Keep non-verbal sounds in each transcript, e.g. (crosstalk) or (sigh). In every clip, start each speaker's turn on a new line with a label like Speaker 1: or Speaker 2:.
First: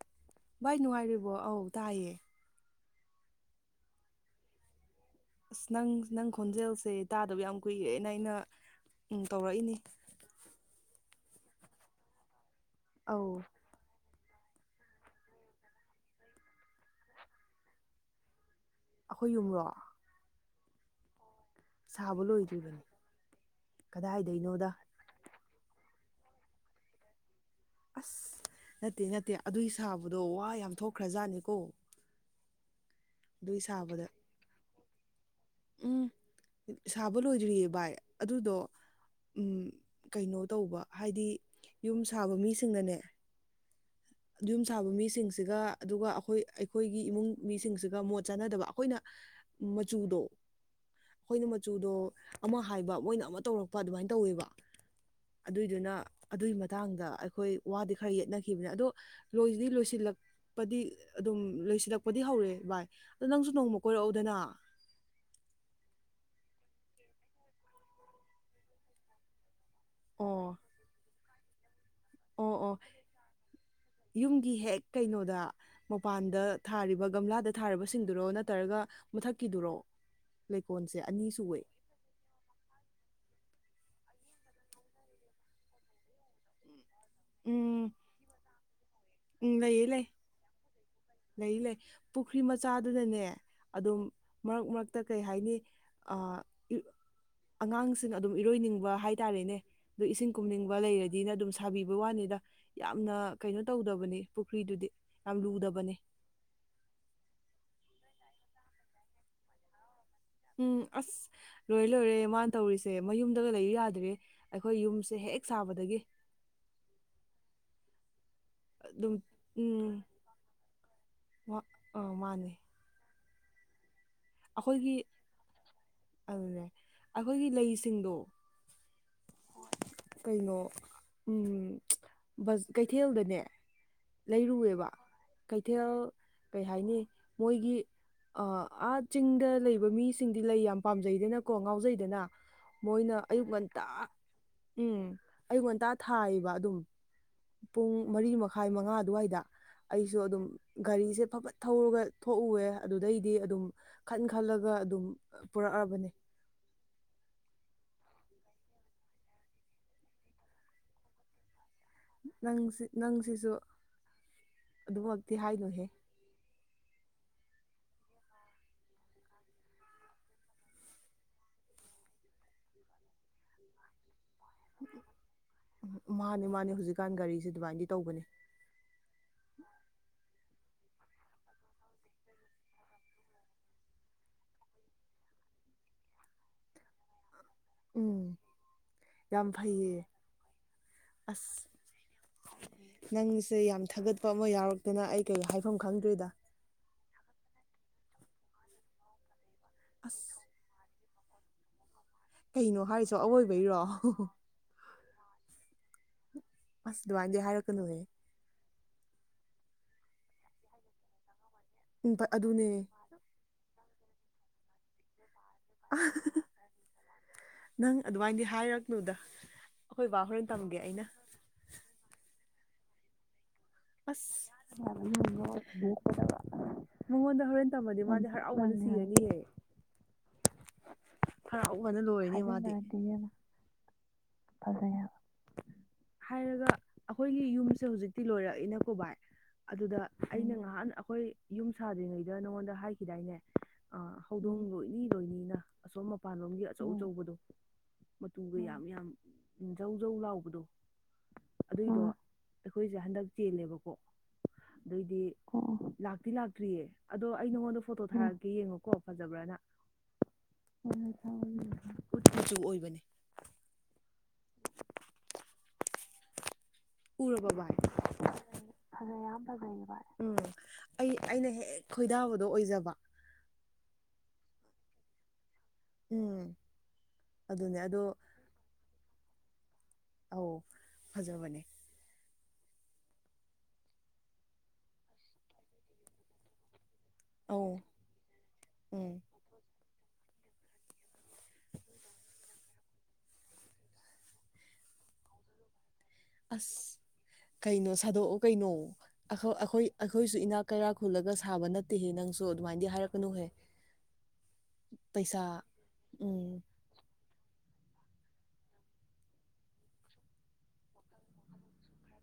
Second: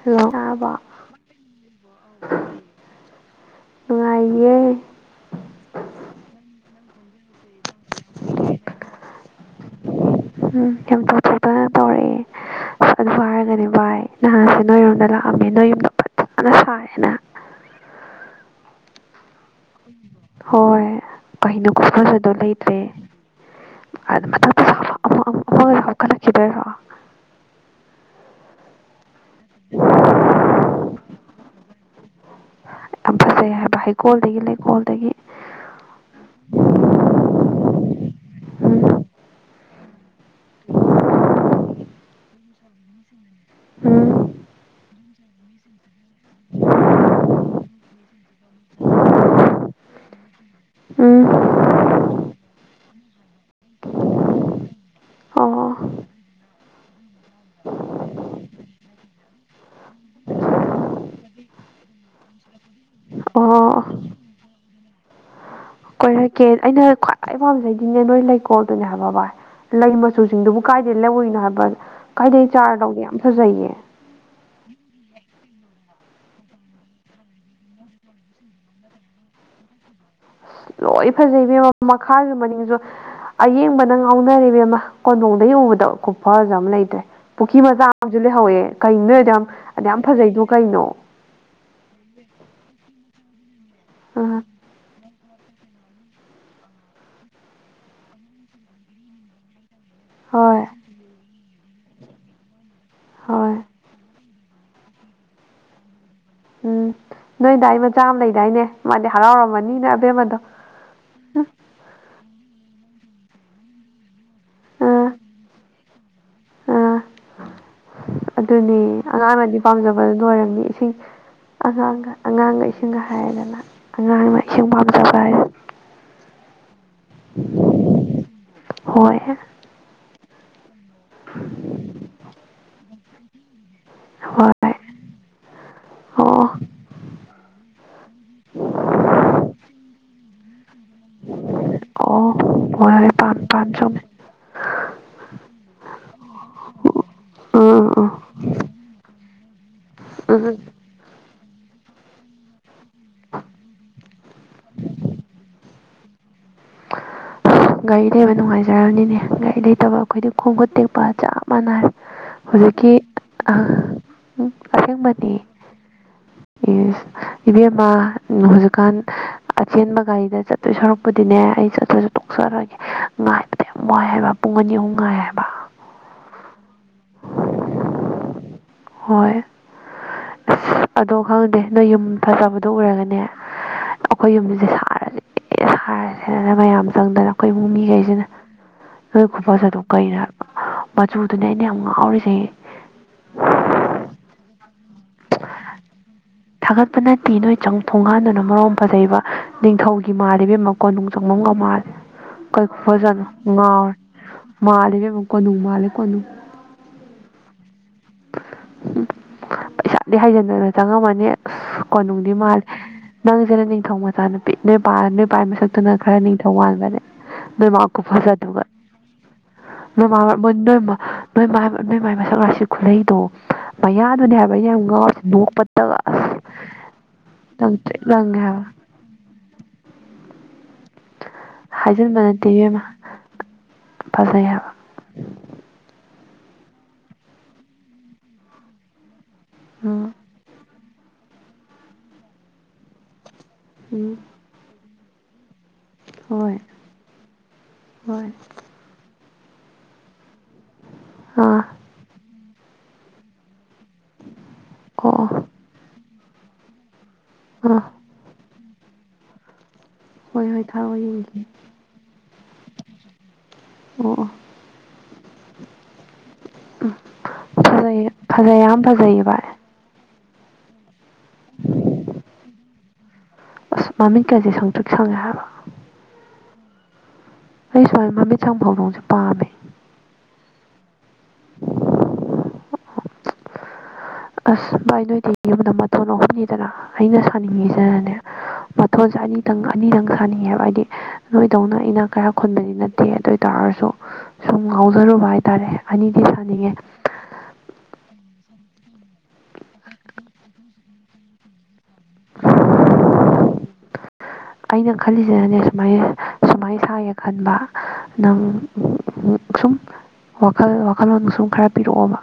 Speaker 1: hello
Speaker 2: ꯚꯥꯏ
Speaker 1: ꯇꯥꯔꯕꯣ
Speaker 2: ꯅꯨꯡꯉꯥꯏꯔꯤꯕꯣ ꯑꯧ ꯇꯥꯏꯌꯦ
Speaker 1: ꯅꯨꯡꯉꯥꯏꯦ
Speaker 2: ꯑꯁ ꯅꯪ ꯅꯪ ꯈꯣꯟꯖꯦꯜꯁꯦ ꯇꯥꯗꯕ ꯌꯥꯝ ꯀꯨꯏꯔꯦꯅ ꯑꯩꯅ ꯇꯧꯔꯛꯏꯅꯤ
Speaker 1: ꯊꯣꯛꯇꯅ ꯇꯧꯔꯛꯑꯦ ꯑꯗꯨ
Speaker 2: ꯑꯧ
Speaker 1: ꯍꯥꯏꯔꯒꯅꯤ ꯚꯥꯏ ꯅꯍꯥꯟꯥꯁꯦ ꯅꯣꯏ ꯌꯨꯝꯝꯗ ꯂꯥꯛꯑꯝꯃꯦ ꯅꯣꯏ ꯌꯨꯝꯗ ꯐꯖꯅ ꯁꯥꯏꯌꯦꯦꯅ
Speaker 2: ꯍꯣꯏꯌꯨꯡꯨꯔꯣ
Speaker 1: ꯍꯣꯏ ꯀꯩꯅꯣ ꯈꯨꯁꯨꯗꯣ
Speaker 2: ꯂꯣꯏꯗ꯭ꯔꯤꯕꯅꯤ
Speaker 1: ꯂꯩꯇ꯭ꯔꯦꯊ
Speaker 2: ꯀꯗꯥꯏꯗꯩꯅꯣꯗ
Speaker 1: ꯍꯣꯏ ꯍ ꯀꯅꯥ ꯈꯗꯣꯏ ꯔꯣ
Speaker 2: ꯑꯁ ꯅꯠꯇꯦ ꯅꯠꯇꯦ ꯑꯗꯨꯏ ꯁꯥꯕꯗꯣ ꯋꯥ ꯌꯥꯝ ꯊꯣꯛꯈ꯭ꯔꯖꯥꯠꯅꯤꯀꯣ
Speaker 1: ꯌꯥꯝ ꯐꯖꯩ
Speaker 2: ꯑꯗꯨꯏ
Speaker 1: ꯍꯥꯏꯕ
Speaker 2: ꯁꯥꯕꯗ
Speaker 1: ꯍꯩꯀꯣꯜꯗꯒꯤ ꯂꯩꯀꯣꯜꯗꯒꯤ
Speaker 2: ꯎꯝ ꯁꯥꯕ ꯂꯣꯏꯗ꯭ꯔꯤꯌꯦ ꯚꯥꯏ ꯑꯗꯨꯗꯣ
Speaker 1: ꯎꯝ
Speaker 2: ꯀꯩꯅꯣ ꯇꯧꯕ ꯍꯥꯏꯗꯤ ꯌꯨꯝ ꯁꯥꯕ ꯃꯤꯁꯤꯡꯅꯅꯦ
Speaker 1: ꯎꯝ
Speaker 2: (unintelligible) ꯌꯨꯝ ꯁꯥꯕ ꯃꯤꯁꯤꯡꯁꯤꯒ ꯑꯗꯨꯒ ꯑꯩꯈꯣꯏ ꯑꯩꯈꯣꯏꯒꯤ ꯏꯃꯨꯡ ꯃꯤꯁꯤꯡꯁꯤꯒ ꯃꯣꯠ ꯆꯥꯟꯅꯗꯕ ꯑꯩꯈꯣꯏꯅ ꯃꯆꯨꯗꯣ ꯑꯩꯈꯣꯏꯅ
Speaker 1: ꯎꯝ
Speaker 2: ꯃꯆꯨꯗꯣ ꯑꯃ ꯍꯥꯏꯕ ꯃꯣꯏꯅ ꯑꯃ ꯇꯧꯔꯛꯄ ꯑꯗꯨꯃꯥꯏꯅ ꯇꯧꯋꯦꯕ
Speaker 1: ꯑꯣ
Speaker 2: ꯑꯗꯨꯏꯗꯨꯅ ꯑꯗꯨꯏ ꯃꯇꯥꯡꯗ ꯑꯩꯈꯣꯏ ꯋꯥꯗꯤ ꯈꯔ ꯌꯦꯠꯅꯈꯤꯕꯅꯤ ꯑꯗꯣ ꯂꯣꯏꯁꯤꯗꯤ ꯂꯣꯏꯁꯤꯜꯂ ꯂꯛꯄꯗꯤ ꯑꯗꯨꯝ ꯂꯣꯏꯁꯤꯜꯂꯛꯄꯗꯤ ꯍꯧꯔꯦ ꯚꯥꯏ ꯑꯗ ꯅꯪꯁꯨ ꯅꯣꯡꯃ
Speaker 1: ꯑꯣ
Speaker 2: ꯀꯣꯏꯔꯛꯎꯗꯅ (unintelligible)
Speaker 1: ꯍꯥꯏꯔꯛꯀꯦ ꯑꯩꯅ ꯈ꯭ꯋꯥꯏ ꯄꯥꯝꯖꯩꯗꯤꯅꯦ ꯅꯣꯏ ꯂꯩꯀꯣꯜꯗꯨꯅꯦ ꯍꯥꯏꯕ ꯕꯥꯚꯏ ꯂꯩ
Speaker 2: ꯑꯣ
Speaker 1: ꯃꯆꯨꯁꯤꯡꯗꯨꯕꯨ ꯀꯥꯏꯗꯦ ꯂꯧꯔꯔꯤꯅꯣ ꯍꯥꯏꯕ ꯀꯥꯏꯗꯩ
Speaker 2: ꯑꯣ ꯑꯣ
Speaker 1: ꯆꯥꯔꯗꯧꯒꯦ ꯌꯥꯝ ꯐꯖꯩꯌꯦ
Speaker 2: ꯌꯨꯝꯒꯤ ꯍꯦꯛ ꯀꯩꯅꯣꯗ ꯃꯄꯥꯟꯗ ꯊꯥꯔꯤꯕ ꯒꯝꯂꯥꯗ ꯊꯥꯔꯤꯕꯁꯤꯡꯗꯨꯔꯣ ꯅꯠꯇ꯭ꯔꯒ ꯃꯨꯊꯛꯀꯤꯗꯨꯔꯣ
Speaker 1: ꯂꯣꯏ ꯐꯖꯩꯦꯝꯃ ꯃꯈꯥꯁꯨ ꯃꯅꯤꯡꯁꯨ ꯑꯌꯦꯡꯕ ꯅꯪ ꯉꯥꯎꯅꯔꯤꯕ ꯑꯃ ꯀꯣꯟꯗꯣꯡꯗꯒꯤ ꯎꯕꯗꯣ ꯈꯨꯐꯖ ꯑꯃ ꯂꯩꯇ꯭ꯔꯦ ꯄꯨꯈ꯭ꯔꯤ ꯃꯆꯥ
Speaker 2: ꯎꯝ
Speaker 1: ꯑꯃꯁꯨ ꯂꯩꯍꯧꯋꯦ ꯀꯩꯅꯣ ꯅꯣꯏ ꯌꯥꯝ
Speaker 2: ꯎꯝ ꯂꯩꯌꯦ
Speaker 1: ꯌꯥꯝ
Speaker 2: ꯂꯩ
Speaker 1: ꯐꯖꯩꯗꯣ ꯀꯩꯅꯣ
Speaker 2: ꯂꯩ ꯂꯩ ꯄꯨꯈ꯭ꯔꯤ ꯃꯆꯥꯗꯨꯅꯅꯦ ꯑꯗꯨꯝ
Speaker 1: ꯑ
Speaker 2: ꯃꯔꯛ ꯃꯔꯛꯇ ꯀꯩ ꯀꯩ ꯍꯥꯏꯅꯤ ꯑꯉꯥꯡꯁꯤꯅ ꯑꯗꯨꯝ ꯏꯔꯣꯏꯅꯤꯡꯕ ꯍꯥꯏꯇꯥꯔꯦꯅꯦ ꯑꯗꯨ ꯏꯁꯤꯡ
Speaker 1: ꯍꯣꯏ
Speaker 2: ꯀꯨꯝꯅꯤꯡꯕ ꯂꯩꯔꯗꯤꯅ ꯑꯗꯨꯝ ꯁꯥꯕꯤꯕ ꯋꯥꯅꯤꯗ ꯌꯥꯝꯅ
Speaker 1: ꯍꯣꯏ
Speaker 2: ꯀꯩꯅꯣ ꯇꯧꯗꯕꯅꯤ ꯐꯨ꯭ꯔꯤꯗꯨꯗꯤ ꯌꯥꯝ ꯂꯨꯗꯕꯅꯤ
Speaker 1: ꯎꯝ ꯅꯣꯏꯗꯗꯥꯏ ꯃꯆꯥ ꯑꯃ ꯂꯩꯗꯥꯏꯅꯦ ꯃꯥꯗꯤ ꯍꯔꯥꯎꯔꯝꯃꯅꯤꯅ
Speaker 2: ꯎꯝ ꯑꯁ ꯔꯣꯏ ꯂꯣꯏ ꯔꯦ ꯏꯃ ꯇꯧꯔꯤꯁꯦ ꯃꯌꯨꯝꯗꯒ ꯂꯩꯌ ꯌꯥꯗ꯭ꯔꯦ ꯑꯩꯈꯣꯏ ꯌꯨꯝꯁꯦ ꯍꯦꯛ ꯁꯥꯕꯗꯒꯤ
Speaker 1: ꯑꯥ ꯑꯗꯨꯅꯤ
Speaker 2: ꯑꯗꯨꯝ
Speaker 1: ꯑꯉꯥꯡꯅꯗꯤ
Speaker 2: ꯎꯝ
Speaker 1: ꯄꯥꯝꯖꯕ ꯑꯣꯏꯣꯏꯔꯝꯅꯤ ꯏꯁꯤꯡ
Speaker 2: ꯑꯥ
Speaker 1: ꯑꯉꯥꯡꯒ
Speaker 2: ꯃꯥꯅꯦ
Speaker 1: ꯑꯉꯥꯡꯒ ꯏꯁꯤꯡꯒ ꯍꯥꯏꯔꯗꯅ ꯑꯉꯥꯡꯅ ꯏꯁꯤꯡ
Speaker 2: ꯑꯩꯈꯣꯏꯒꯤ
Speaker 1: ꯄꯥꯝꯖꯕ ꯍꯥꯏ
Speaker 2: ꯑꯗꯨꯅꯦ ꯑꯩꯈꯣꯏꯒꯤ ꯂꯩꯁꯤꯡꯗꯣ
Speaker 1: ꯍꯣꯏ
Speaker 2: ꯀꯩꯅꯣ ꯎꯝ ꯀꯩꯊꯦꯜꯗꯅꯦ
Speaker 1: ꯍꯣꯏ
Speaker 2: ꯂꯩꯔꯨꯑꯦꯕ ꯀꯩꯊꯦꯜ
Speaker 1: ꯑꯣ
Speaker 2: ꯀꯩ ꯍꯥꯏꯅꯤ ꯃꯣꯏꯒꯤ ꯑꯥꯠ ꯆꯤꯡꯗ ꯂꯩꯕ ꯃꯤꯁꯤꯡꯗꯤ ꯂꯩ ꯌꯥꯝ ꯄꯥꯝꯖꯩꯗꯅꯀꯣ ꯉꯥꯎꯖꯩꯗꯅ
Speaker 1: ꯑꯣꯗꯤ
Speaker 2: ꯃꯣꯏꯅ
Speaker 1: ꯄ
Speaker 2: ꯑꯌꯨꯛ
Speaker 1: ꯄ
Speaker 2: ꯉꯟꯇꯥ
Speaker 1: ꯁ
Speaker 2: ꯎꯝ ꯑꯌꯨꯛ ꯉꯇꯥ ꯊꯥꯏꯌꯦꯕ ꯑꯗꯨꯝ ꯄꯨꯡ
Speaker 1: ꯑꯥ
Speaker 2: ꯃꯔꯤ ꯃꯈꯥꯏ ꯃꯉꯥ ꯑꯗꯨꯋꯥꯏꯗ ꯑꯩꯁꯨ
Speaker 1: ꯑꯥ
Speaker 2: ꯑꯗꯨꯝ
Speaker 1: ꯎꯝ
Speaker 2: ꯒꯥꯔꯤꯁꯦ ꯐꯐꯠ ꯊꯧꯔꯒ ꯊꯣꯛꯎꯋꯦ ꯑꯗꯨꯗꯩꯗꯤ ꯑꯗꯨꯝ ꯈꯟ ꯈꯜꯂꯒ ꯑꯗꯨꯝ ꯄꯨꯔꯛꯑꯕꯅꯤ
Speaker 1: ꯒꯥꯔꯤ ꯂꯩꯕ ꯅꯨꯡꯉꯥꯏꯖꯔꯕꯅꯤꯅꯦ ꯒꯥꯔꯤ ꯂꯩꯇꯕ ꯑꯩꯈꯣꯏꯗꯤ ꯈꯣꯡ ꯈꯨꯠ ꯇꯦꯛꯄ ꯆꯞ ꯃꯥꯟꯅ
Speaker 2: ꯅꯪꯁꯤꯁꯨ ꯑꯗꯨꯃꯛꯇꯤ ꯍꯥꯏꯅꯨꯍꯦ
Speaker 1: ꯑꯦ ꯏꯕꯦꯝꯃ ꯍꯧꯖꯤꯛꯀꯥꯟ ꯑꯆꯦꯟꯕ ꯒꯥꯔꯤꯗ ꯆꯠꯇꯣꯏ ꯁꯔꯛꯄꯗꯤꯅꯦ ꯑꯩ ꯆꯠꯊ ꯆꯠ ꯇꯣꯛꯆꯔꯒꯦ ꯉꯥꯏꯕꯗ ꯌꯥꯝ ꯋꯥꯏ ꯍꯥꯏꯕ ꯄꯨꯡ ꯑꯅꯤ ꯑꯍꯨꯝ ꯉꯥꯏ ꯍꯥꯏꯕ
Speaker 2: ꯖꯤꯀꯥꯟ ꯒꯥꯔꯤꯁꯦ ꯑꯗꯨꯃꯥꯏꯅꯗꯤ ꯇꯧꯕꯅꯤ
Speaker 1: ꯍꯣꯏ ꯑꯁ ꯑꯗꯣ ꯈꯪꯗꯦ ꯅꯣꯏ ꯌꯨꯝ ꯐꯖꯕꯗꯣ ꯎꯔꯒꯅꯦ ꯑꯩꯈꯣꯏ ꯌꯨꯝꯁꯤꯗꯤ ꯁꯥꯔꯗꯤ ꯑꯦ ꯁꯥꯔꯁꯦꯗꯅ ꯃꯌꯥꯝ ꯆꯪꯗꯅ ꯀꯩꯕꯨꯡ
Speaker 2: ꯎꯝ
Speaker 1: ꯃꯤꯈꯩꯁꯤꯅ ꯅꯣꯏ
Speaker 2: ꯌꯥꯝ
Speaker 1: ꯈꯨꯕꯁꯨ ꯑꯗꯨ
Speaker 2: ꯐꯩꯌꯦ
Speaker 1: ꯀꯩꯅ ꯃꯆꯨꯗꯨꯅꯦ
Speaker 2: ꯑꯁ
Speaker 1: ꯑꯩꯅ ꯌꯥꯝ ꯉꯥꯎꯔꯤꯁꯦ
Speaker 2: ꯅꯪꯁꯦ ꯌꯥꯝ ꯊꯥꯒꯠꯄ ꯑꯃ ꯌꯥꯎꯔꯛꯇꯅ ꯑꯩ ꯀꯩ ꯍꯥꯏꯐꯝ ꯈꯪꯗ꯭ꯔꯤꯗ
Speaker 1: ꯊꯥꯒꯠꯄ ꯅꯠꯇꯦ ꯅꯣꯏ ꯆꯪ ꯊꯣꯡꯒꯥꯟꯗꯨꯅ ꯃꯔꯣꯡ ꯐꯖꯩꯕ ꯅꯤꯡꯊꯧꯒꯤ
Speaker 2: ꯑꯁ
Speaker 1: ꯃꯥꯕꯤ ꯃꯀꯣꯟ ꯅꯨꯡ ꯆꯪꯉ ꯉ ꯃꯥꯂꯦ ꯀꯔꯤ
Speaker 2: ꯀꯩꯅꯣ ꯍꯥꯏꯔꯤꯁꯣ
Speaker 1: ꯐꯖꯠꯅꯣ
Speaker 2: ꯑꯋꯣꯏꯕꯩꯔꯣ
Speaker 1: ꯉꯥꯎꯔꯦ ꯃꯥꯜꯂꯤ ꯀ ꯀꯣꯅꯨꯡ ꯃꯥꯜꯂꯦ ꯀꯣꯅꯨꯡ
Speaker 2: ꯑꯁ ꯋꯥꯟꯖ ꯍꯥꯏꯔ ꯀ ꯅ ꯍꯦ
Speaker 1: ꯎ ꯄꯩꯁꯥꯗꯤ ꯍꯥꯏꯖꯤꯟꯗꯅ ꯆꯪꯉꯝꯃꯅꯤ
Speaker 2: ꯎꯝ
Speaker 1: ꯀꯣꯅꯨꯡꯗꯤ ꯃꯥꯜꯂꯦ
Speaker 2: ꯑꯗꯨꯅꯦ
Speaker 1: ꯅꯪꯁꯦꯅ ꯅꯤꯡꯊꯧ ꯃꯆꯥ ꯅꯨ ꯄꯤꯛ ꯅꯣꯏ ꯄꯥꯔꯅꯤ ꯎꯄꯥꯏ ꯃꯁꯛꯇꯨꯅ ꯈꯔ ꯅꯤꯡꯊꯧ ꯃꯥꯟꯕꯅꯦ ꯅꯣꯏ ꯃꯥ ꯀꯨ
Speaker 2: ꯅꯪ
Speaker 1: ꯐꯖ
Speaker 2: ꯑꯗꯨꯃꯥꯏꯅꯗꯤ
Speaker 1: ꯑꯗꯨꯒ
Speaker 2: ꯍꯥꯏꯔꯛꯅꯨꯗ ꯑꯩꯈꯣꯏ ꯕꯥ
Speaker 1: ꯅꯣꯏꯣꯏ
Speaker 2: ꯍꯣꯔꯦꯟ ꯇꯝꯒꯦ
Speaker 1: ꯅꯣꯏ
Speaker 2: ꯑꯩꯅ
Speaker 1: ꯅꯣꯏ ꯅꯣꯏ ꯃꯥꯏ ꯃꯁꯛ ꯉꯥꯛꯁꯤ ꯈꯨꯂꯩꯗꯣ ꯃꯌꯥꯗꯨꯅꯦ ꯍꯥꯏꯕ ꯑꯩ ꯌꯥꯝ ꯉꯥꯎꯁꯦ ꯅꯣꯛꯄ
Speaker 2: ꯍ ꯃꯉꯣꯟꯗ ꯍꯣꯔꯦꯟ
Speaker 1: ꯇ꯭ꯔꯤꯛ
Speaker 2: ꯇꯃꯗꯤ ꯃꯥꯗꯤ
Speaker 1: ꯂꯪꯉꯦ ꯍꯥꯏꯕ
Speaker 2: ꯍꯔꯥꯎꯕꯗ ꯁꯤꯒꯅꯤ ꯐꯔ ꯀꯅꯤ ꯂꯅꯤ
Speaker 1: ꯐꯖꯩꯕ
Speaker 2: ꯍꯥꯏꯔꯒ ꯑꯩꯈꯣꯏꯒꯤ ꯌꯨꯝꯁꯦ ꯍꯧꯖꯤꯛꯇꯤ ꯂꯣꯏꯔꯛꯏꯅꯀꯣ ꯚꯏ
Speaker 1: ꯑꯥ
Speaker 2: ꯑꯗꯨꯗ ꯑꯩꯅ ꯉꯍꯥꯟ ꯑꯩꯈꯣꯏ ꯌꯨꯝ ꯁꯥꯗ꯭ꯔꯤꯉꯩꯗ ꯅꯪꯉꯣꯟꯗ ꯍꯥꯏꯈꯤꯗꯥꯏꯅꯦ ꯑ
Speaker 1: ꯎꯝ
Speaker 2: ꯍꯧꯗꯣꯡꯕꯨ ꯑꯁꯣꯝ
Speaker 1: ꯍꯣꯏ
Speaker 2: ꯃꯄꯥꯟꯂꯣꯝꯒꯤ ꯑꯆꯧ ꯑꯆꯧꯕꯗꯣ
Speaker 1: ꯍꯣꯏ
Speaker 2: ꯃꯇꯨꯒ ꯌꯥꯝ ꯌꯥꯝ ꯏ ꯖꯧ ꯖꯧ ꯂꯥꯎꯕ
Speaker 1: ꯑꯥ
Speaker 2: ꯑꯗꯨꯏꯗꯣ ꯑꯩꯈꯣꯏꯁꯦ ꯍꯟꯗꯛ ꯆꯦꯜꯂꯦꯕꯀꯣ
Speaker 1: ꯑꯣ
Speaker 2: ꯑꯗꯨꯏꯗꯤ
Speaker 1: ꯑꯣ
Speaker 2: ꯂꯥꯛꯇꯤ ꯂꯥꯛꯇ꯭ꯔꯤꯌꯦ ꯑꯗꯣ ꯑꯩ ꯅꯉꯣꯟꯗ
Speaker 1: ꯑꯥ
Speaker 2: ꯐꯣꯇꯣ ꯊꯥꯔꯛꯒꯦ ꯌꯦꯡꯉꯣꯀꯣ ꯐꯖꯕ꯭ꯔꯅ
Speaker 1: ꯍꯣꯏ ꯍꯣꯏ ꯊꯥꯎꯑꯣ ꯌꯦꯡꯒꯤꯦ
Speaker 2: ꯈꯨꯠ ꯃꯆꯨ ꯑꯣꯏꯕꯅꯤ
Speaker 1: ꯑꯣ ꯎꯝ
Speaker 2: ꯎꯔꯕ ꯚꯥꯏ
Speaker 1: ꯐꯖꯩꯌꯦ ꯐꯖꯩ ꯌꯥꯝ
Speaker 2: ꯐꯖꯩ
Speaker 1: ꯐꯖꯩꯌꯦ
Speaker 2: ꯌꯥꯝ
Speaker 1: ꯚꯥꯏ
Speaker 2: ꯐꯖꯩꯌꯦ ꯚꯥꯏ ꯎꯝ ꯑꯩ ꯑꯩꯅ ꯍꯦꯛ ꯈꯣꯏꯗꯥꯕꯗꯣ ꯑꯣꯏꯖꯕ
Speaker 1: ꯀꯁꯦ ꯁꯪꯇ ꯁꯪꯉꯦ ꯍꯥꯏꯕ
Speaker 2: ꯎꯝ ꯑꯗꯨꯅꯦ
Speaker 1: ꯑꯩ ꯁꯨꯋꯥꯥꯏ
Speaker 2: ꯑꯗꯣ
Speaker 1: ꯃꯃꯤꯠ ꯁꯪ ꯐꯧꯗꯣꯡꯁꯨ ꯄꯥꯝꯃꯦ
Speaker 2: ꯑꯧ ꯐꯖꯕꯅꯦ
Speaker 1: ꯑꯁ ꯚꯥꯏ ꯅꯣꯏꯗꯤ ꯌꯨꯝꯗ ꯃꯇꯊꯣꯟꯅꯍꯤꯅꯤꯗꯅ ꯑꯩꯅ
Speaker 2: ꯑꯧ
Speaker 1: ꯁꯥꯅꯤꯡꯉꯁꯤꯅꯅꯦ ꯃꯊꯣꯟꯁꯦ
Speaker 2: ꯎꯝ
Speaker 1: ꯑꯅꯤꯗꯪ ꯑꯅꯤꯗꯪ ꯊꯥꯅꯤꯡꯉꯦꯕ ꯍꯥꯏꯗꯤ ꯅꯣꯏꯗꯧꯅ ꯏꯅꯥꯛ ꯀꯌꯥ ꯈꯨꯟꯕꯗꯤ ꯅꯠꯇꯦ ꯑꯗꯨ ꯑꯣꯏꯇꯥꯔꯁꯨ ꯁꯨꯝ ꯉꯥꯎꯖꯔꯨꯕ ꯔꯦ ꯑꯅꯤꯡꯉ
Speaker 2: ꯑꯁ ꯀꯩꯅꯣ ꯁꯥꯗꯣꯛꯑꯣ ꯀꯩꯅꯣ ꯑꯩꯈꯣꯏ ꯑꯩꯈꯣꯏꯁꯨ ꯏꯅꯥꯛ ꯀꯩꯔꯥꯛ ꯈꯨꯜꯂꯒ ꯁꯥꯕ ꯅꯠꯇꯦꯍꯦ ꯅꯪꯁꯨ ꯑꯗꯨꯃꯥꯏꯅꯗꯤ ꯍꯥꯏꯔꯛꯀꯅꯨꯍꯦ
Speaker 1: ꯑꯩꯅ
Speaker 2: ꯄꯩꯁꯥ
Speaker 1: ꯈꯜꯂꯤꯁꯤꯅꯅꯦ ꯁꯨꯃꯥꯏ
Speaker 2: ꯎꯝ
Speaker 1: ꯁꯨꯃꯥꯏꯅ ꯁ ꯈꯟꯕ ꯅꯪ ꯁꯨꯝ ꯋꯥꯈꯜ ꯋꯥꯈꯜꯂꯣꯟ ꯁꯨꯝ ꯈꯔ ꯄꯤꯔꯛꯑꯣꯕ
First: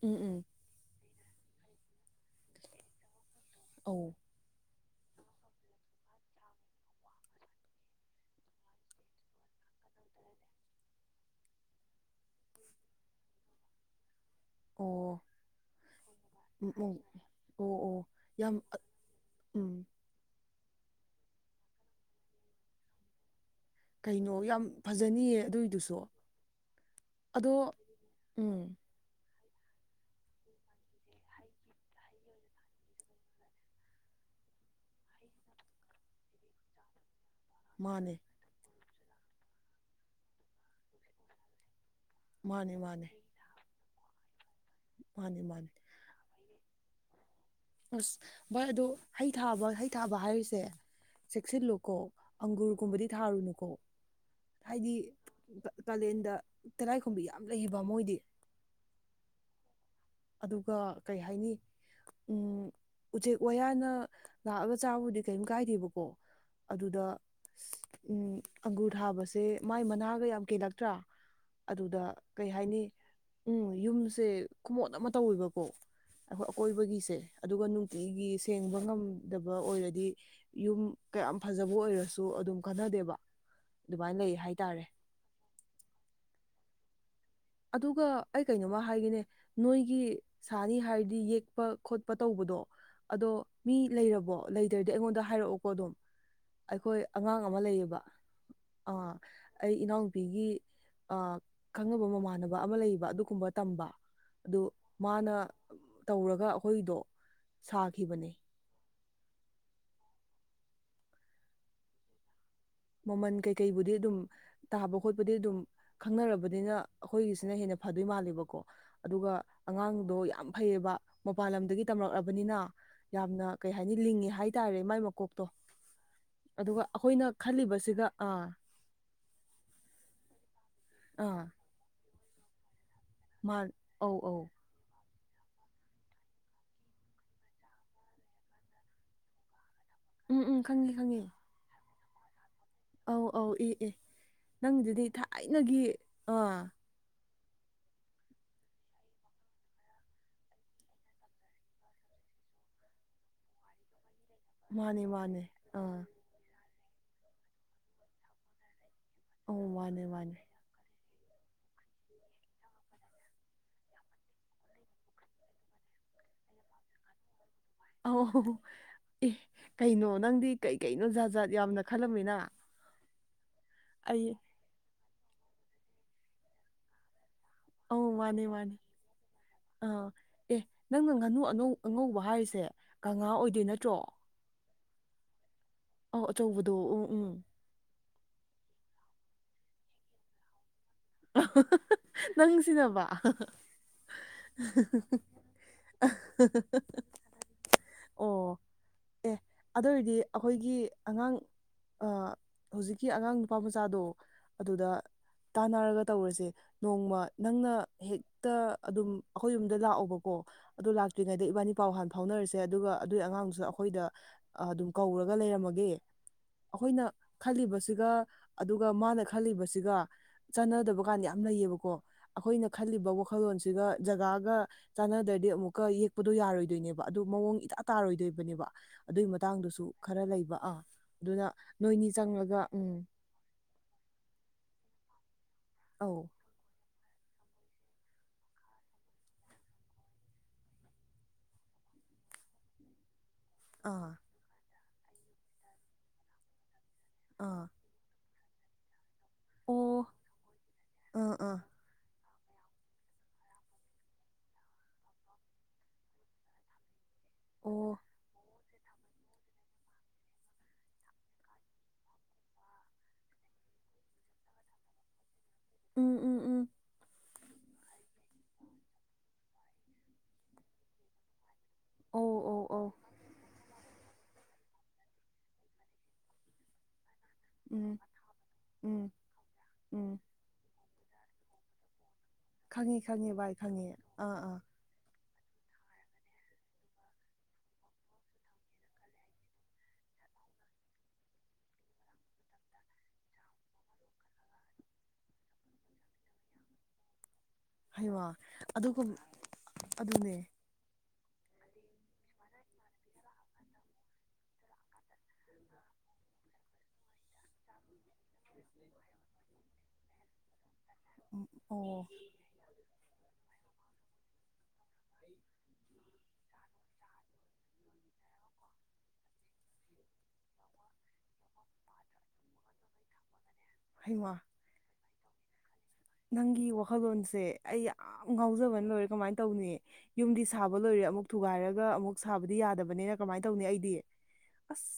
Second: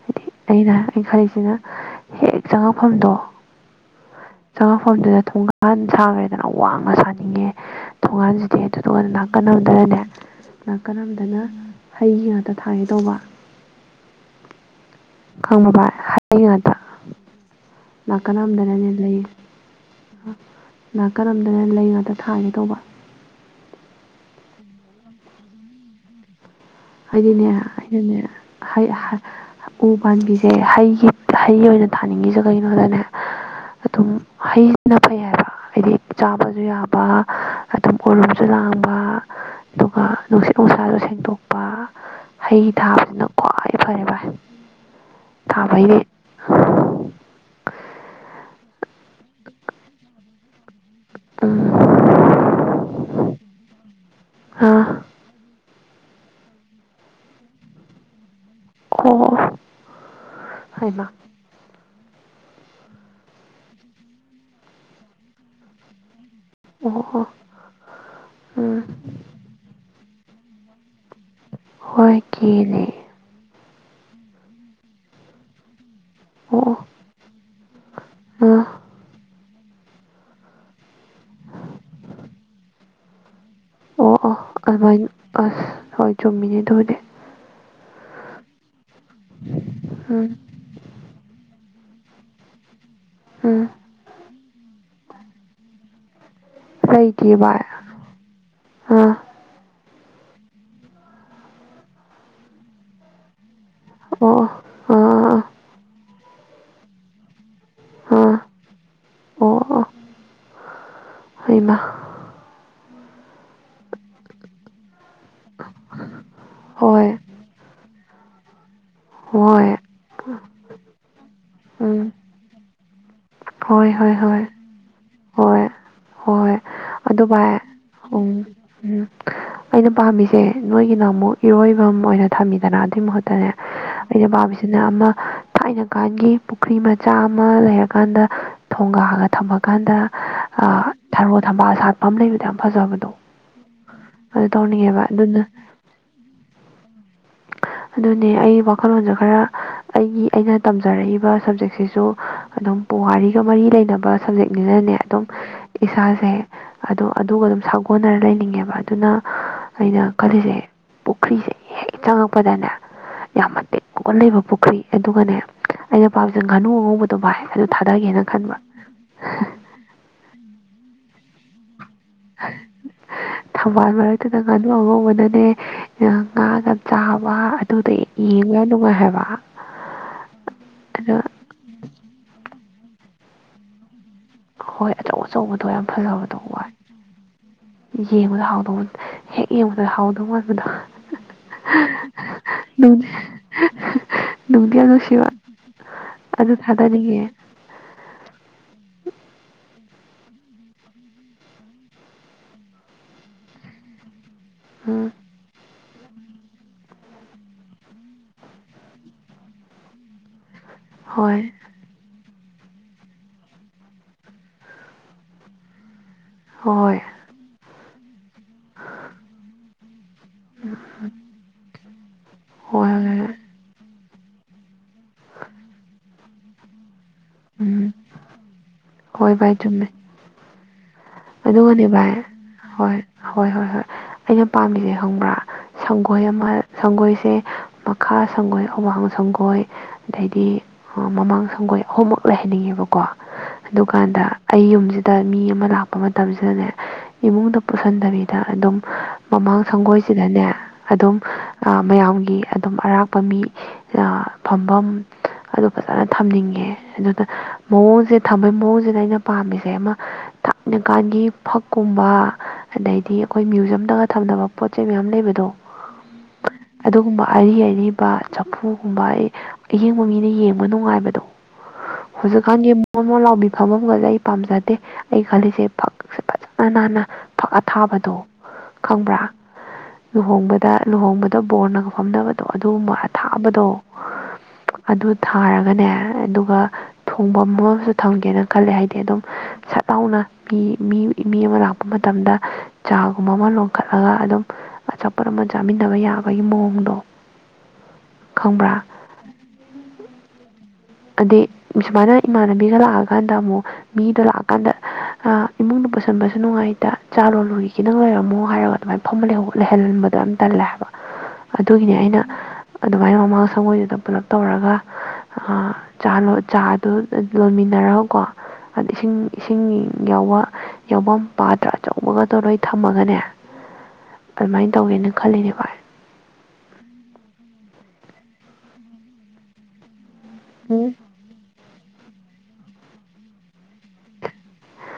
Speaker 2: ꯎꯝ
Speaker 1: ꯍꯥꯏꯗꯤ
Speaker 2: ꯎꯝ
Speaker 1: ꯑꯩꯅ ꯑꯩꯅ ꯈꯜꯂꯤꯁꯤꯅ ꯍꯦꯛ ꯆꯪꯉꯛꯐꯝꯗꯣ
Speaker 2: ꯎꯝ
Speaker 1: ꯐꯣꯟꯗꯨꯗ ꯊꯣꯡꯒꯥꯟ ꯁꯥꯡꯉꯦ ꯀꯅ ꯋꯥꯡꯅ ꯁꯥꯅꯤꯡꯉꯦ ꯊꯣꯡꯒꯥꯟꯁꯤꯗꯤ ꯑꯗꯨꯗꯨꯒ ꯅꯥ ꯀꯟꯅꯝꯗꯔꯅꯦ ꯅꯥ ꯀꯔꯝꯗꯅ ꯍꯩ ꯉꯥꯛꯇ ꯊꯥꯏꯒꯦ ꯇꯧꯕ
Speaker 2: (inaudible) ꯑꯣ
Speaker 1: ꯀꯪꯃꯕ
Speaker 2: ꯎꯝ
Speaker 1: ꯉꯗ
Speaker 2: ꯎꯝ ꯑꯣ ꯑꯣ ꯌꯥꯝ
Speaker 1: ꯂꯅꯥꯀꯅꯝꯗꯅꯅꯦ ꯂꯩꯌꯦ
Speaker 2: ꯎꯝ
Speaker 1: ꯅꯥꯀꯔꯝꯗꯅ ꯂꯩ ꯉꯥꯛꯇ ꯊꯥꯏꯒꯦ ꯇꯧꯕ
Speaker 2: ꯀꯩꯅꯣ ꯌꯥꯝ ꯐꯖꯅꯤꯌꯦ ꯑꯗꯨꯏꯗꯨꯁꯨ ꯑꯗꯣ
Speaker 1: ꯍꯥꯏꯗꯤꯅꯦꯦꯅꯦ
Speaker 2: ꯎꯝ
Speaker 1: ꯎ ꯄꯥꯝꯕꯤꯁꯦ ꯍꯩꯒꯤ ꯍꯩ ꯑꯣꯏꯅ ꯊꯥꯅꯤꯡꯉꯤꯁꯦ ꯀꯩꯅꯣꯗꯅꯦ ꯑꯗꯨꯝ ꯍꯩꯅ ꯐꯩ ꯍꯥꯏꯕ ꯍꯥꯏꯗꯤ ꯆꯥꯕꯁꯨ ꯌꯥꯕ ꯑꯗꯨꯝ
Speaker 2: ꯃꯥꯅꯦ
Speaker 1: ꯀꯂꯨꯝꯁꯨ ꯂꯥꯡꯕ ꯑꯗꯨꯒ ꯅꯨꯡꯁꯤꯠ ꯅꯨꯡꯁꯥꯁꯨ ꯁꯦꯡꯗꯣꯛꯄ ꯍꯩ
Speaker 2: ꯃꯥꯅꯦ
Speaker 1: ꯊꯥꯕꯁꯤꯅ ꯈ꯭ꯋꯥꯏ ꯐꯔꯦ ꯐꯚꯔꯥꯏ
Speaker 2: ꯃꯥꯅꯤ ꯃꯥꯅꯦ
Speaker 1: ꯍ
Speaker 2: ꯑꯁ ꯚꯣꯏ ꯑꯗꯨ ꯍꯩ ꯊꯥꯕ ꯍꯩ ꯊꯥꯕ ꯍꯥꯏꯔꯤꯁꯦ ꯆꯦꯛꯁꯤꯜꯂꯨꯀꯣ ꯑꯪꯒꯨꯔꯒꯨꯝꯕꯗꯤ
Speaker 1: ꯎꯝ
Speaker 2: ꯊꯥꯔꯨꯅꯨꯀꯣ
Speaker 1: ꯑꯥ
Speaker 2: ꯍꯥꯏꯗꯤ
Speaker 1: ꯑꯣ
Speaker 2: ꯀꯥꯂꯦꯟꯗ ꯇꯦꯔꯥꯏꯈꯨꯝꯕꯤ ꯌꯥꯝ ꯂꯩꯕ ꯃꯣꯏꯗꯤ
Speaker 1: ꯑꯣ
Speaker 2: ꯑꯗꯨꯒ
Speaker 1: ꯍꯩꯃꯥ
Speaker 2: ꯀꯩ ꯍꯥꯏꯅꯤ ꯎꯝ ꯎꯆꯦꯛ ꯋꯥꯌꯥꯅ ꯂꯥꯛꯑꯒ ꯆꯥꯕꯕꯨꯗꯤ ꯀꯔꯤꯝ ꯀꯥꯏꯗꯦꯕꯀꯣ
Speaker 1: ꯑꯣ
Speaker 2: ꯑꯗꯨꯗ
Speaker 1: ꯑꯣ
Speaker 2: ꯎꯝ ꯑꯪꯒꯨꯔ ꯊꯥꯕꯁꯦ ꯃꯥꯏ ꯃꯅꯥꯒ ꯌꯥꯝ ꯀꯦꯜꯂꯛꯇ꯭ꯔꯥ ꯑꯗꯨꯗ
Speaker 1: ꯍꯣꯏ
Speaker 2: ꯀꯩ
Speaker 1: ꯀꯦꯅꯦ
Speaker 2: ꯍꯥꯏꯅꯤ ꯎꯝ ꯌꯨꯝꯁꯦ ꯈꯨꯃꯣꯠ ꯑꯃ ꯇꯧꯋꯦꯕꯀꯣ ꯑꯩꯈꯣꯏ
Speaker 1: ꯑꯣ ꯑꯣ
Speaker 2: ꯑꯀꯣꯏꯕꯒꯤꯁꯦ ꯑꯗꯨꯒ ꯅꯨꯡꯇꯤꯒꯤ
Speaker 1: ꯑꯥ
Speaker 2: ꯁꯦꯡꯕ ꯉꯝꯗꯕ ꯐꯖꯕ ꯑꯣꯏꯔꯗꯤ ꯌꯨꯝ ꯀꯌꯥꯝ ꯐꯖꯕ ꯑꯣꯏꯔꯁꯨ ꯑꯗꯨꯝ ꯈꯟꯅꯗꯦꯕ
Speaker 1: ꯑꯣ ꯑꯣ ꯑꯗꯨꯃꯥꯏꯅ ꯑꯁ ꯍꯣꯏ ꯆꯨꯝꯃꯤꯅꯦ ꯑꯗꯨ ꯑꯣꯏꯗꯤ
Speaker 2: ꯑꯗꯨꯒ ꯑꯩ ꯀꯩꯅꯣꯝꯃ ꯍꯥꯏꯒꯅꯦ ꯅꯣꯏꯒꯤ
Speaker 1: ꯎꯝ
Speaker 2: ꯁꯥꯅꯤ ꯍꯥꯏꯔꯗꯤ ꯌꯦꯛ ꯆꯠꯄ ꯈꯣꯠꯄ ꯇꯧꯕꯗꯣ ꯑꯗꯣ
Speaker 1: ꯎꯝ
Speaker 2: ꯃꯤ ꯂꯩꯔꯕꯣ ꯂꯩꯇ꯭ꯔꯗꯤ ꯑꯩꯉꯣꯟꯗ ꯍꯥꯏꯔꯛꯑꯣꯀꯣ ꯑꯗꯨꯝ ꯑꯩꯈꯣꯏ
Speaker 1: ꯂꯩꯇꯦ
Speaker 2: ꯑꯉꯥꯡ ꯑꯃ
Speaker 1: ꯚꯥꯏ
Speaker 2: ꯂꯩꯌꯦꯕ ꯑꯥ ꯑꯩ ꯏꯅꯥꯎ ꯅꯨꯄꯤꯒꯤ ꯈꯪꯅꯕ ꯃꯃꯥꯟꯅꯕ ꯑꯃ ꯂꯩꯕ ꯑꯗꯨꯒꯨꯝꯕ ꯇꯝꯕ
Speaker 1: ꯑꯣ ꯑꯣ
Speaker 2: ꯑꯗꯨ ꯃꯥꯅ
Speaker 1: ꯑꯥ ꯑꯥ
Speaker 2: ꯇꯧꯔꯒ ꯑꯩꯈꯣꯏꯗꯣ ꯁꯥꯈꯤꯕꯅꯤ
Speaker 1: ꯑꯥ ꯑꯣ ꯑ ꯍꯃ
Speaker 2: ꯃꯃꯟ ꯀꯩꯀꯩꯕꯨꯗꯤ ꯑꯗꯨꯝ ꯇꯥꯕ ꯈꯣꯠꯄꯗꯤ ꯑꯗꯨꯝ ꯈꯪꯅꯔꯕꯅꯤꯅ
Speaker 1: ꯍꯣꯏ
Speaker 2: ꯑꯩꯈꯣꯏꯒꯤꯁꯤꯅ ꯍꯦꯟꯅ ꯐꯗꯣꯏ ꯃꯥꯂꯦꯕꯀꯣ ꯑꯗꯨꯒ
Speaker 1: ꯍꯣꯏ
Speaker 2: ꯑꯉꯥꯡꯗꯣ ꯌꯥꯝ ꯐꯩꯌꯦꯕ ꯃꯄꯥꯟ ꯂꯝꯗꯒꯤ
Speaker 1: ꯎꯝ
Speaker 2: ꯇꯝꯂꯛꯂꯕꯅꯤꯅ ꯌꯥꯝꯅ ꯀꯩ
Speaker 1: ꯍꯣꯏ
Speaker 2: ꯍꯥꯏꯅꯤ
Speaker 1: ꯍꯣꯏ
Speaker 2: ꯂꯤꯡꯉꯤ
Speaker 1: ꯍꯣꯏ
Speaker 2: ꯍꯥꯏꯇꯥꯔꯦ ꯃꯥꯏ ꯃꯀꯣꯛꯇꯣ
Speaker 1: ꯍꯣꯏ ꯍꯣꯏ
Speaker 2: ꯑꯗꯨꯒ
Speaker 1: ꯑꯗꯨ
Speaker 2: ꯑꯩꯈꯣꯏꯅ
Speaker 1: ꯚꯥꯏ
Speaker 2: ꯈꯜꯂꯤꯕꯁꯤꯒ ꯑꯥ
Speaker 1: ꯎꯝ ꯎꯝ ꯑꯩꯅ ꯄꯥꯝꯃꯤꯁꯦ ꯅꯣꯏꯒꯤꯅ ꯑꯃꯨꯛ
Speaker 2: ꯑꯥ
Speaker 1: ꯏꯔꯣꯏꯐꯝ ꯑꯣꯏꯅ ꯊꯝꯃꯤꯗꯅ ꯑꯗꯨꯏ ꯃꯍꯨꯠꯇꯅꯦ
Speaker 2: ꯃꯥꯟ ꯑꯧ
Speaker 1: ꯑꯩꯅ
Speaker 2: ꯑꯧ
Speaker 1: ꯄꯥꯝꯃꯤꯕꯁꯤꯅ ꯑꯃ ꯊꯥꯏꯅ ꯀꯥꯟꯒꯤ ꯄꯨꯈ꯭ꯔꯤ ꯃꯆꯥ ꯑꯃ ꯂꯩꯔꯀꯥꯟꯗ ꯊꯣꯡꯒꯥꯒ ꯊꯝꯃ ꯀꯥꯟ
Speaker 2: ꯎꯝ ꯎꯝ ꯈꯪꯉꯦ ꯈꯪꯉꯦ
Speaker 1: ꯊꯔꯣ ꯊꯝꯕꯥꯜ ꯁꯥꯠ ꯂꯩ
Speaker 2: ꯑꯧ ꯑꯧ ꯑꯦ ꯑꯦ
Speaker 1: ꯑꯗꯨ ꯇꯧꯅꯤꯡꯉꯦꯕ
Speaker 2: ꯅꯪꯗꯨꯗꯤ
Speaker 1: ꯑꯗꯨꯅ
Speaker 2: ꯊꯥꯏꯅꯒꯤ ꯑꯥ
Speaker 1: ꯑꯗꯨꯅꯦ ꯑꯩ ꯋꯥꯈꯜꯂꯣꯟꯁꯨ ꯈꯔ ꯑꯩꯒꯤ ꯑꯩꯅ ꯇꯝꯖꯔꯛꯏꯕ ꯁꯕꯖꯦꯛꯁꯤꯁꯨ ꯑꯗꯨꯝ ꯄꯨꯋꯥꯔꯤꯒ ꯃꯔꯤ ꯂꯩꯅꯕ ꯁꯕꯖꯦꯛꯅꯤꯅꯅꯦ
Speaker 2: ꯃꯥꯅꯦ
Speaker 1: ꯑꯗꯨꯝ
Speaker 2: ꯃꯥꯅꯦ ꯑꯥ
Speaker 1: ꯏꯁꯥꯁꯦ ꯑꯗꯨ ꯑꯗꯨꯒ ꯑꯗꯨꯝ ꯁꯥꯒꯣꯟꯅꯔ ꯂꯩꯅꯤꯡꯉꯦꯕ ꯑꯗꯨꯅ
Speaker 2: ꯑꯧ ꯃꯥꯅꯦ
Speaker 1: ꯑꯩꯅ
Speaker 2: ꯃꯥꯅꯦ
Speaker 1: ꯈꯜꯂꯤꯁꯦ ꯄꯨꯈ꯭ꯔꯤꯁꯦ ꯍꯦꯛ ꯆꯪꯉꯛꯄꯗꯅꯦ ꯌꯥꯝ ꯃꯇꯦꯛ ꯀꯨꯅ ꯂꯩꯕ ꯄꯨꯈ꯭ꯔꯤ ꯑꯗꯨꯒꯅꯦ ꯑꯩꯅ ꯄꯥꯝꯁꯦ ꯉꯥꯅꯨ ꯑꯉꯧꯕꯗꯣ ꯚꯥꯏ ꯑꯗꯨ ꯊꯥꯗꯒꯦꯅ
Speaker 2: ꯑꯧ
Speaker 1: ꯈꯟꯕ
Speaker 2: ꯑꯦ ꯀꯩꯅꯣ ꯅꯪꯗꯤ ꯀꯩ ꯀꯩꯅꯣ ꯖꯥꯠ ꯖꯥꯠ ꯌꯥꯝꯅ ꯈꯜꯂꯝꯃꯤꯅ
Speaker 1: ꯊꯝꯕꯥꯜ
Speaker 2: ꯑꯩ
Speaker 1: ꯃꯔꯛꯇꯨꯗ ꯉꯥꯅꯨ ꯑꯃꯧꯕꯅꯅꯦ ꯉꯥꯒ ꯆꯥꯕ ꯋꯥ ꯑꯗꯨꯗ
Speaker 2: ꯑꯧ ꯃꯥꯅꯦ
Speaker 1: ꯌꯦꯡꯕ ꯌꯥꯝ
Speaker 2: ꯃꯥꯅꯦ
Speaker 1: ꯅꯨꯡꯉꯥꯏ ꯍꯥꯏꯕ
Speaker 2: ꯑꯥ ꯑꯦ ꯅꯪꯅ
Speaker 1: ꯑꯗꯨꯅ
Speaker 2: ꯉꯥꯅꯨ ꯑꯅꯧ ꯑꯉꯧꯕ ꯍꯥꯏꯔꯤꯁꯦ ꯉꯉꯥ ꯑꯣꯏꯗꯣꯏ ꯅꯠꯇ꯭ꯔꯣ
Speaker 1: ꯍꯣꯏ ꯑꯆꯧ ꯑꯆꯧꯕ
Speaker 2: ꯑ ꯑꯆꯧꯕꯗꯣ ꯎꯝ ꯎꯝ
Speaker 1: ꯌꯦꯡꯕꯗ ꯍꯥꯎꯗꯧꯕ ꯍꯦꯛ ꯌꯦꯡꯕꯗ ꯍꯥꯎꯗꯧ ꯃꯥꯟꯕꯗꯣ
Speaker 2: ꯅꯪꯁꯤꯅꯦꯕ
Speaker 1: ꯅꯨꯡꯗꯤꯌꯥ ꯅꯨꯡꯁꯤꯕ ꯑꯗꯨ ꯊꯥꯗꯅꯤꯡꯉꯦ
Speaker 2: ꯑꯣ ꯑꯦ ꯑꯗꯨ ꯑꯣꯏꯔꯗꯤ ꯑꯩꯈꯣꯏꯒꯤ ꯑꯉꯥꯡ ꯍꯧꯖꯤꯛꯀꯤ ꯑꯉꯥꯡ ꯅꯨꯄꯥ ꯃꯆꯥꯗꯣ ꯑꯗꯨꯗ
Speaker 1: ꯎꯝ
Speaker 2: ꯇꯥꯟꯅꯔꯒ ꯇꯧꯔꯁꯦ ꯅꯣꯡꯃ ꯅꯪꯅ ꯍꯦꯛꯇ ꯑꯗꯨꯝ ꯑꯩꯈꯣꯏ ꯌꯨꯝꯗ ꯂꯥꯛꯑꯣꯕꯀꯣ ꯑꯗꯨ ꯂꯥꯛꯇ꯭ꯔꯤꯉꯩꯗ
Speaker 1: ꯍꯣꯏ
Speaker 2: ꯏꯕꯥꯅꯤ ꯄꯥꯎ ꯍꯥꯟ ꯐꯥꯎꯅꯔꯁꯤ ꯁꯦ ꯑꯗꯨꯒ ꯑꯗꯨꯏ ꯑꯉꯥꯡꯗꯨꯁꯨ ꯑꯩꯈꯣꯏꯗ ꯑꯗꯨꯝ ꯀꯧꯔꯒ ꯂꯩꯔꯝꯃꯒꯦ
Speaker 1: ꯍꯣꯏ
Speaker 2: ꯑꯩꯈꯣꯏꯅ ꯈꯜꯂꯤꯕꯁꯤꯒ ꯑꯗꯨꯒ ꯃꯥꯅ ꯈꯜꯂꯤꯕꯁꯤꯒ
Speaker 1: ꯍꯣꯏ
Speaker 2: ꯆꯥꯟꯅꯗꯕ ꯀꯥꯟꯗ ꯌꯥꯝ ꯂꯩꯌꯦꯕꯀꯣ ꯑꯩꯈꯣꯏꯅ
Speaker 1: ꯍꯣꯏ
Speaker 2: ꯈꯜꯂꯤꯕ
Speaker 1: ꯍꯣꯏ ꯍꯣꯏ
Speaker 2: ꯋꯥꯈꯜꯂꯣꯟꯁꯤꯒ ꯖꯒꯥꯒ ꯆꯥꯟꯅꯗ꯭ꯔꯗꯤ ꯑꯃꯨꯛꯀ ꯌꯦꯛꯄꯗꯣ ꯌꯥꯔꯣꯏꯗꯣꯏꯅꯦꯕ ꯑꯗꯨ ꯃꯑꯣꯡ ꯏꯇꯥ
Speaker 1: ꯎꯝ
Speaker 2: ꯇꯥꯔꯣꯏꯗꯣꯏꯕꯅꯦꯕ ꯑꯗꯨꯏ
Speaker 1: ꯍꯣꯏ ꯚꯥꯏ
Speaker 2: ꯃꯇꯥꯡꯗꯨꯁꯨ
Speaker 1: ꯆꯨꯝꯃꯦ
Speaker 2: ꯈꯔ ꯂꯩꯕ ꯑꯥ ꯑꯗꯨꯅ
Speaker 1: ꯑꯗꯨꯒꯅꯦ
Speaker 2: ꯅꯣꯏꯅꯤ
Speaker 1: ꯚꯥꯏ
Speaker 2: ꯆꯪꯂꯒ
Speaker 1: ꯍꯣꯏ
Speaker 2: ꯎꯝ
Speaker 1: ꯍꯣꯏ ꯍꯣꯏ ꯍꯣꯏ ꯑꯩꯅ ꯄꯥꯝꯃꯤꯁꯦ ꯈꯪꯕ꯭ꯔꯥ ꯁꯪꯒꯣꯏ
Speaker 2: ꯑꯧ
Speaker 1: ꯑꯃ ꯁꯪꯒꯣꯏꯁ ꯁꯦ ꯃꯈꯥ ꯁꯪꯒꯣꯏ ꯑꯋꯥꯡ ꯁꯪꯒꯣꯏ ꯑꯗꯩꯗꯤ ꯃꯃꯥꯡ ꯁꯪꯒꯣꯏ ꯑꯍꯨꯝꯃꯛ ꯂꯩꯍꯟꯅꯤꯡꯉꯦꯕꯀꯣ
Speaker 2: ꯑꯥ
Speaker 1: ꯑꯗꯨꯀꯥꯟꯗ ꯑꯩ ꯌꯨꯝꯁꯤꯗ ꯃꯤ ꯑꯃ ꯂꯥꯛꯄ ꯃꯇꯝꯁꯤꯗꯅꯦ ꯏꯃꯨꯡꯗ
Speaker 2: ꯑꯥ
Speaker 1: ꯄꯨꯁꯤꯟꯗꯕꯤꯗ ꯑꯗꯨꯝ ꯃꯃꯥꯡ
Speaker 2: ꯑꯣ
Speaker 1: ꯁꯪꯒꯣꯏꯁꯤꯗꯅꯦ ꯑꯗꯨꯝ
Speaker 2: ꯑꯥ ꯑꯥ
Speaker 1: ꯃꯌꯥꯝꯒꯤ ꯑꯗꯨꯝ ꯑꯔꯥꯞꯄ ꯃꯤ ꯐꯝꯐꯝ ꯑꯗꯨ ꯐꯖꯅ ꯊꯝꯅꯤꯡꯉꯦ ꯑꯗꯨꯗ
Speaker 2: ꯑꯣ
Speaker 1: ꯃꯑꯣꯡꯁꯦ ꯊꯝꯕꯩ ꯃꯑꯣꯡꯁꯤꯅ ꯑꯩꯅ ꯄꯥꯝꯃꯤꯁꯦ ꯑꯃ ꯀꯥꯟꯒꯤ ꯐꯛꯀꯨꯝꯕ ꯑꯗꯩꯗꯤ ꯑꯩꯈꯣꯏ ꯃ꯭ꯌꯨꯖꯝꯗꯒ ꯊꯝꯅꯕ ꯄꯣꯠ ꯆꯩ ꯃꯌꯥꯝ ꯂꯩꯕꯗꯣ
Speaker 2: ꯎꯝ ꯎꯝ ꯎꯝ
Speaker 1: ꯑꯗꯨꯒꯨꯝꯕ ꯑꯔꯤ ꯑꯔꯤꯕ ꯆꯐꯨꯒꯨꯝꯕ ꯑꯩ ꯑꯌꯡꯕ ꯃꯤꯅ ꯌꯦꯡꯕ ꯅꯨꯡꯉꯥꯏꯕꯗꯣ
Speaker 2: ꯑꯧ
Speaker 1: ꯍꯧꯖꯤꯛꯀꯥꯟ
Speaker 2: ꯑꯧ
Speaker 1: ꯌꯦ ꯃ
Speaker 2: ꯑꯧ
Speaker 1: ꯑꯃ ꯂꯥꯎꯕꯤꯐꯝꯝꯃꯒꯁꯦ ꯑꯩ ꯄꯥꯝꯖꯗꯦ ꯑꯩ ꯈꯜꯂꯤꯁꯦ ꯐꯛꯁꯦ ꯐꯖꯅ ꯅꯥꯟꯅ ꯐꯛ
Speaker 2: ꯎꯝ
Speaker 1: ꯑꯊꯥꯕꯗꯣ
Speaker 2: ꯎꯝ
Speaker 1: ꯈꯪꯕ꯭ꯔꯥ
Speaker 2: ꯎꯝ
Speaker 1: ꯂꯨꯍꯣꯡꯕꯗ ꯂꯨꯍꯣꯡꯕꯗ ꯕꯣꯔꯅꯒ ꯐꯝꯅꯕ
Speaker 2: ꯈꯪꯉꯤ ꯈꯪꯉꯤ ꯚꯥꯏ ꯈꯪꯉꯤ ꯑꯥ ꯑꯥ
Speaker 1: ꯑꯗꯨ ꯊꯥꯔꯒꯅꯦ ꯑꯗꯨꯒ ꯊꯣꯡꯕꯝ ꯑꯃꯁꯨ ꯊꯝꯒꯦꯅ ꯈꯜꯂꯦ ꯍꯥꯏꯗꯤ ꯑꯗꯨꯝ ꯂꯥꯎꯅ ꯃꯤ ꯃꯤ ꯃꯤ ꯑꯃ ꯂꯥꯛꯄ ꯃꯇꯝꯗ ꯆꯥꯒꯨꯝꯕ ꯑꯃ ꯂꯣꯟꯈꯠꯂꯒ ꯑꯗꯨꯝ ꯑꯆꯥꯛꯄꯣꯠ ꯑꯃ ꯆꯥꯃꯤꯟꯅꯕ ꯌꯥꯕꯒꯤ ꯃꯑꯣꯡꯗꯣ
Speaker 2: ꯍꯩ ꯃꯥ
Speaker 1: ꯈꯪꯕ꯭ꯔꯥ
Speaker 2: ꯑꯗꯨꯒꯨꯝ ꯑꯗꯨꯅꯦ
Speaker 1: ꯑꯗꯩ ꯁꯨꯃꯥꯏꯅ ꯏꯃꯥꯟꯅꯕꯤꯒ ꯂꯥꯛꯑꯀꯥꯟꯗ ꯑꯃꯨꯛ ꯃꯤꯗ ꯂꯥꯛꯑꯀꯥꯟꯗ ꯑꯥ ꯏꯃꯨꯡꯗ ꯄꯨꯁꯟꯕꯁꯨ ꯅꯨꯡꯉꯥꯏꯇ ꯆꯥ ꯂꯣꯂꯨꯒꯤ ꯈꯤꯇꯪ ꯂꯩꯔꯝꯃꯣ ꯍꯥꯏꯔꯒ ꯑꯗꯨꯃꯥꯏꯅ ꯐ ꯂꯩꯍꯜꯟꯕꯗ ꯑꯗꯨꯝ ꯇꯜꯂꯦ ꯍꯥꯏꯕ ꯑꯗꯨꯒꯤꯅꯦ
Speaker 2: ꯑꯣ
Speaker 1: ꯑꯩꯅ ꯑꯗꯨꯃꯥꯏꯅ ꯃꯃꯥꯡ ꯁꯪꯒꯣꯏꯗꯨꯗ ꯄꯨꯂꯞ ꯇꯧꯔꯒ ꯆꯥ ꯂꯣꯟ ꯆꯥꯗꯣ ꯂꯣꯟꯃꯤꯟꯅꯔꯒꯀꯣ ꯑꯗ ꯏꯁꯤꯡ ꯏꯁꯤꯡ ꯌꯥꯎꯕ ꯌꯥꯎꯐꯝ ꯄꯥꯗ꯭ꯔ ꯑꯆꯧꯕꯒꯗꯣ ꯂꯣꯏ ꯊꯝꯃꯒꯅꯦ
Speaker 2: ꯍꯩꯃ
Speaker 1: ꯑꯗꯨꯃꯥꯏꯅ ꯇꯧꯒꯦꯅ ꯈꯜꯂꯤꯅꯦ ꯚꯥꯏ
Speaker 2: ꯅꯪꯒꯤ ꯋꯥꯈꯜꯂꯣꯟꯁꯦ ꯑꯩ ꯌꯥꯝ ꯉꯥꯎꯖꯕꯅ ꯂꯣꯏꯔꯦ ꯀꯃꯥꯏꯅ ꯇꯧꯅꯤ ꯌꯨꯝꯗꯤ ꯁꯥꯕ
Speaker 1: ꯎꯝ
Speaker 2: ꯂꯣꯏꯔꯦ ꯑꯃꯨꯛ ꯊꯨꯒꯥꯏꯔꯒ ꯑꯃꯨꯛ ꯁꯥꯕꯗꯤ ꯌꯥꯗꯕꯅꯤꯅ ꯀꯃꯥꯏꯅ ꯇꯧꯅꯤ ꯑꯩꯗꯤ ꯑꯁ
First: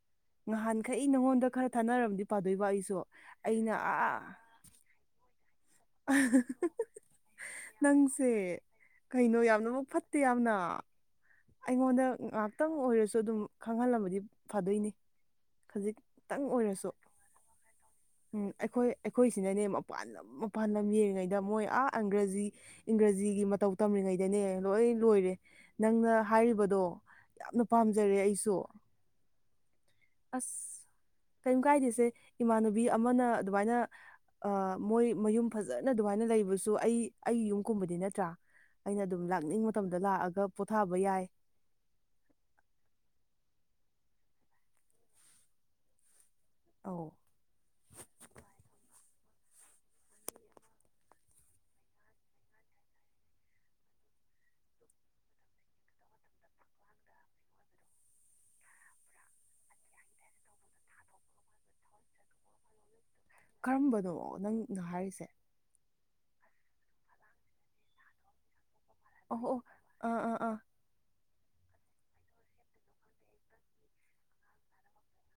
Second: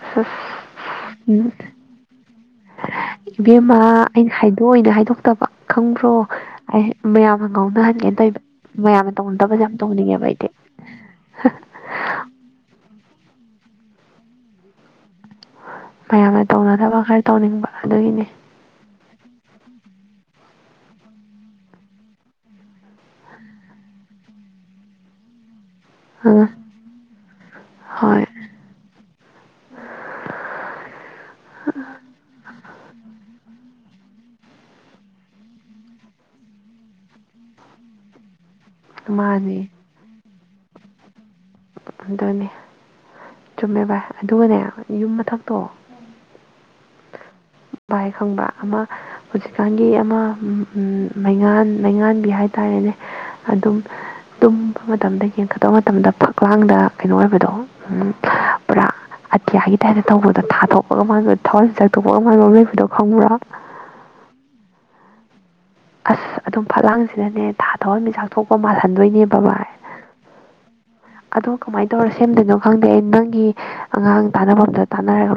Speaker 1: ꯑꯁ
Speaker 2: ꯅꯍꯥꯟꯈꯩ
Speaker 1: ꯎꯝ
Speaker 2: ꯅꯉꯣꯟꯗ ꯈꯔ ꯊꯥꯅꯔꯝꯗꯤ ꯄꯥꯗꯣꯏꯕ ꯑꯩꯁꯨ ꯑꯩꯅ
Speaker 1: ꯏꯕꯦꯝꯃ
Speaker 2: ꯑꯥ
Speaker 1: ꯑꯩꯅ ꯍꯥꯏꯗꯣꯛꯑꯣꯏꯅ ꯍꯥꯏꯗꯣꯛꯇꯕ ꯈꯪꯕ꯭ꯔꯣ ꯑꯩ ꯍꯥ ꯃꯌꯥꯝꯅ ꯉꯥꯎꯅꯍꯟꯒꯦꯅ ꯇꯧꯕ
Speaker 2: ꯅꯪꯁꯦ
Speaker 1: ꯃꯌꯥꯝꯅ
Speaker 2: ꯀꯩꯅꯣ
Speaker 1: ꯇꯧꯅꯗꯕꯁꯦ ꯌꯥꯝ
Speaker 2: ꯌꯥꯝꯅꯃꯛ ꯐꯠꯇꯦ
Speaker 1: ꯇꯧꯅꯤꯡꯉꯦꯕ ꯑꯩꯗꯤ
Speaker 2: ꯌꯥꯝꯅ ꯑꯩꯉꯣꯟꯗ ꯉꯍꯥꯛꯇꯪ ꯑꯣꯏꯔꯁꯨ ꯑꯗꯨꯝ ꯈꯪꯍꯜꯂꯝꯕꯗꯤ ꯐꯗꯣꯏꯅꯤ
Speaker 1: ꯃꯌꯥꯝꯅ
Speaker 2: ꯈꯖꯤꯛꯇꯪ ꯑꯣꯏꯔꯁꯨ
Speaker 1: ꯇꯧꯅꯗꯕ ꯈꯔ ꯇꯧꯅꯤꯡꯕ ꯑꯗꯨꯒꯤꯅꯤ
Speaker 2: ꯎꯝ ꯑꯩꯈꯣꯏ ꯑꯩꯈꯣꯏꯁꯤꯅꯅꯦ ꯃꯄꯥꯟ ꯑꯝꯃꯣꯛ ꯄꯥꯟꯕꯝ ꯌꯦꯡꯉꯤꯉꯩꯗ ꯃꯣꯏ ꯑꯥ ꯑꯪꯒ꯭ꯔꯖꯤ ꯏꯪꯒ꯭ꯔꯖꯤꯒꯤ ꯃꯇꯧ ꯇꯝꯔꯤꯉꯩꯗꯅꯦ ꯂꯣꯏ ꯂꯣꯏꯔꯦ ꯅꯪꯅ
Speaker 1: ꯑ
Speaker 2: ꯍꯥꯏꯔꯤꯕꯗꯣ ꯌꯥꯝꯅ ꯄꯥꯝꯖꯔꯦ
Speaker 1: ꯍꯣꯏ
Speaker 2: ꯑꯩꯁꯨ ꯑꯁ ꯀꯩꯝ ꯀꯥꯏꯗꯦꯁꯦ ꯏꯃꯥꯟꯅꯕ ꯑꯃꯅ ꯑꯗꯨꯃꯥꯏꯅ ꯑ ꯃꯣꯏ ꯃꯌꯨꯝ ꯐꯖꯅ ꯑꯗꯨꯃꯥꯏꯅ ꯂꯩꯕꯁꯨ ꯑꯩ ꯑꯩꯒꯤ ꯌꯨꯝꯒꯨꯝꯕꯗꯤ ꯅꯠꯇ꯭ꯔꯥ ꯑꯩꯅ ꯑꯗꯨꯝ
Speaker 1: ꯃꯥꯅꯦ
Speaker 2: ꯂꯥꯛꯅꯤꯡꯕ ꯃꯇꯝꯗ ꯂꯥꯛꯑꯒ ꯄꯣꯊꯥꯕ ꯌꯥꯏ
Speaker 1: ꯑꯗꯨꯅꯦ ꯆꯨꯝꯃꯦ ꯚꯥꯏ ꯑꯗꯨꯒꯅꯦ ꯌꯨꯝ ꯃꯊꯛꯇꯣ
Speaker 2: ꯑꯧ
Speaker 1: ꯚꯥꯏ ꯈꯪꯕ꯭ꯔ ꯑꯃ ꯍꯧꯖꯤꯛꯀꯥꯟꯒꯤ ꯑꯃ ꯃꯩꯉꯥꯟ ꯂꯩꯉꯥꯟꯕꯤ ꯍꯥꯏꯇꯥꯔꯦꯅꯦ ꯑꯗꯨꯝ ꯇꯨꯝꯕ ꯃꯇꯝꯗ ꯌꯦꯡꯈꯠꯗꯕ ꯃꯇꯝꯗ ꯀꯋꯥꯥꯡꯗ ꯀꯩꯅꯣ ꯑꯣꯏꯕꯗꯣ ꯄꯨꯔꯥ ꯑꯇꯤꯌꯥꯒꯤ ꯇꯥꯏꯞꯇ ꯇꯧꯕꯗꯣ ꯊꯥꯗꯣꯛꯄꯒ ꯃ ꯊꯋꯥ ꯆꯊꯣꯛꯄꯒꯕꯗꯣ
Speaker 2: ꯀꯔꯝꯕꯅꯣ ꯅꯪꯅ ꯍꯥꯏꯔꯤꯁꯦ
Speaker 1: ꯑꯁ ꯑꯗꯨꯝ ꯐꯠꯂꯥꯡꯁꯤꯗꯅꯦ ꯊꯥ ꯊꯧꯍꯟꯃꯤ ꯆꯥꯛꯊ ꯊꯣꯛꯄ ꯃꯥꯜꯂꯦ
Speaker 2: ꯑꯣꯍꯣ ꯑꯣ ꯑꯥ ꯑꯥ ꯑꯥ
Speaker 1: ꯑꯗꯣ ꯀꯃꯥꯏꯅ ꯇꯧꯔ ꯁꯦꯝꯗꯣꯏꯅꯣ ꯈꯪꯗꯦ ꯑꯩ ꯅꯪꯒꯤ ꯑꯉꯥꯡ ꯇꯥꯟꯅꯐꯝꯗ ꯇꯥꯟꯅꯔꯣꯏ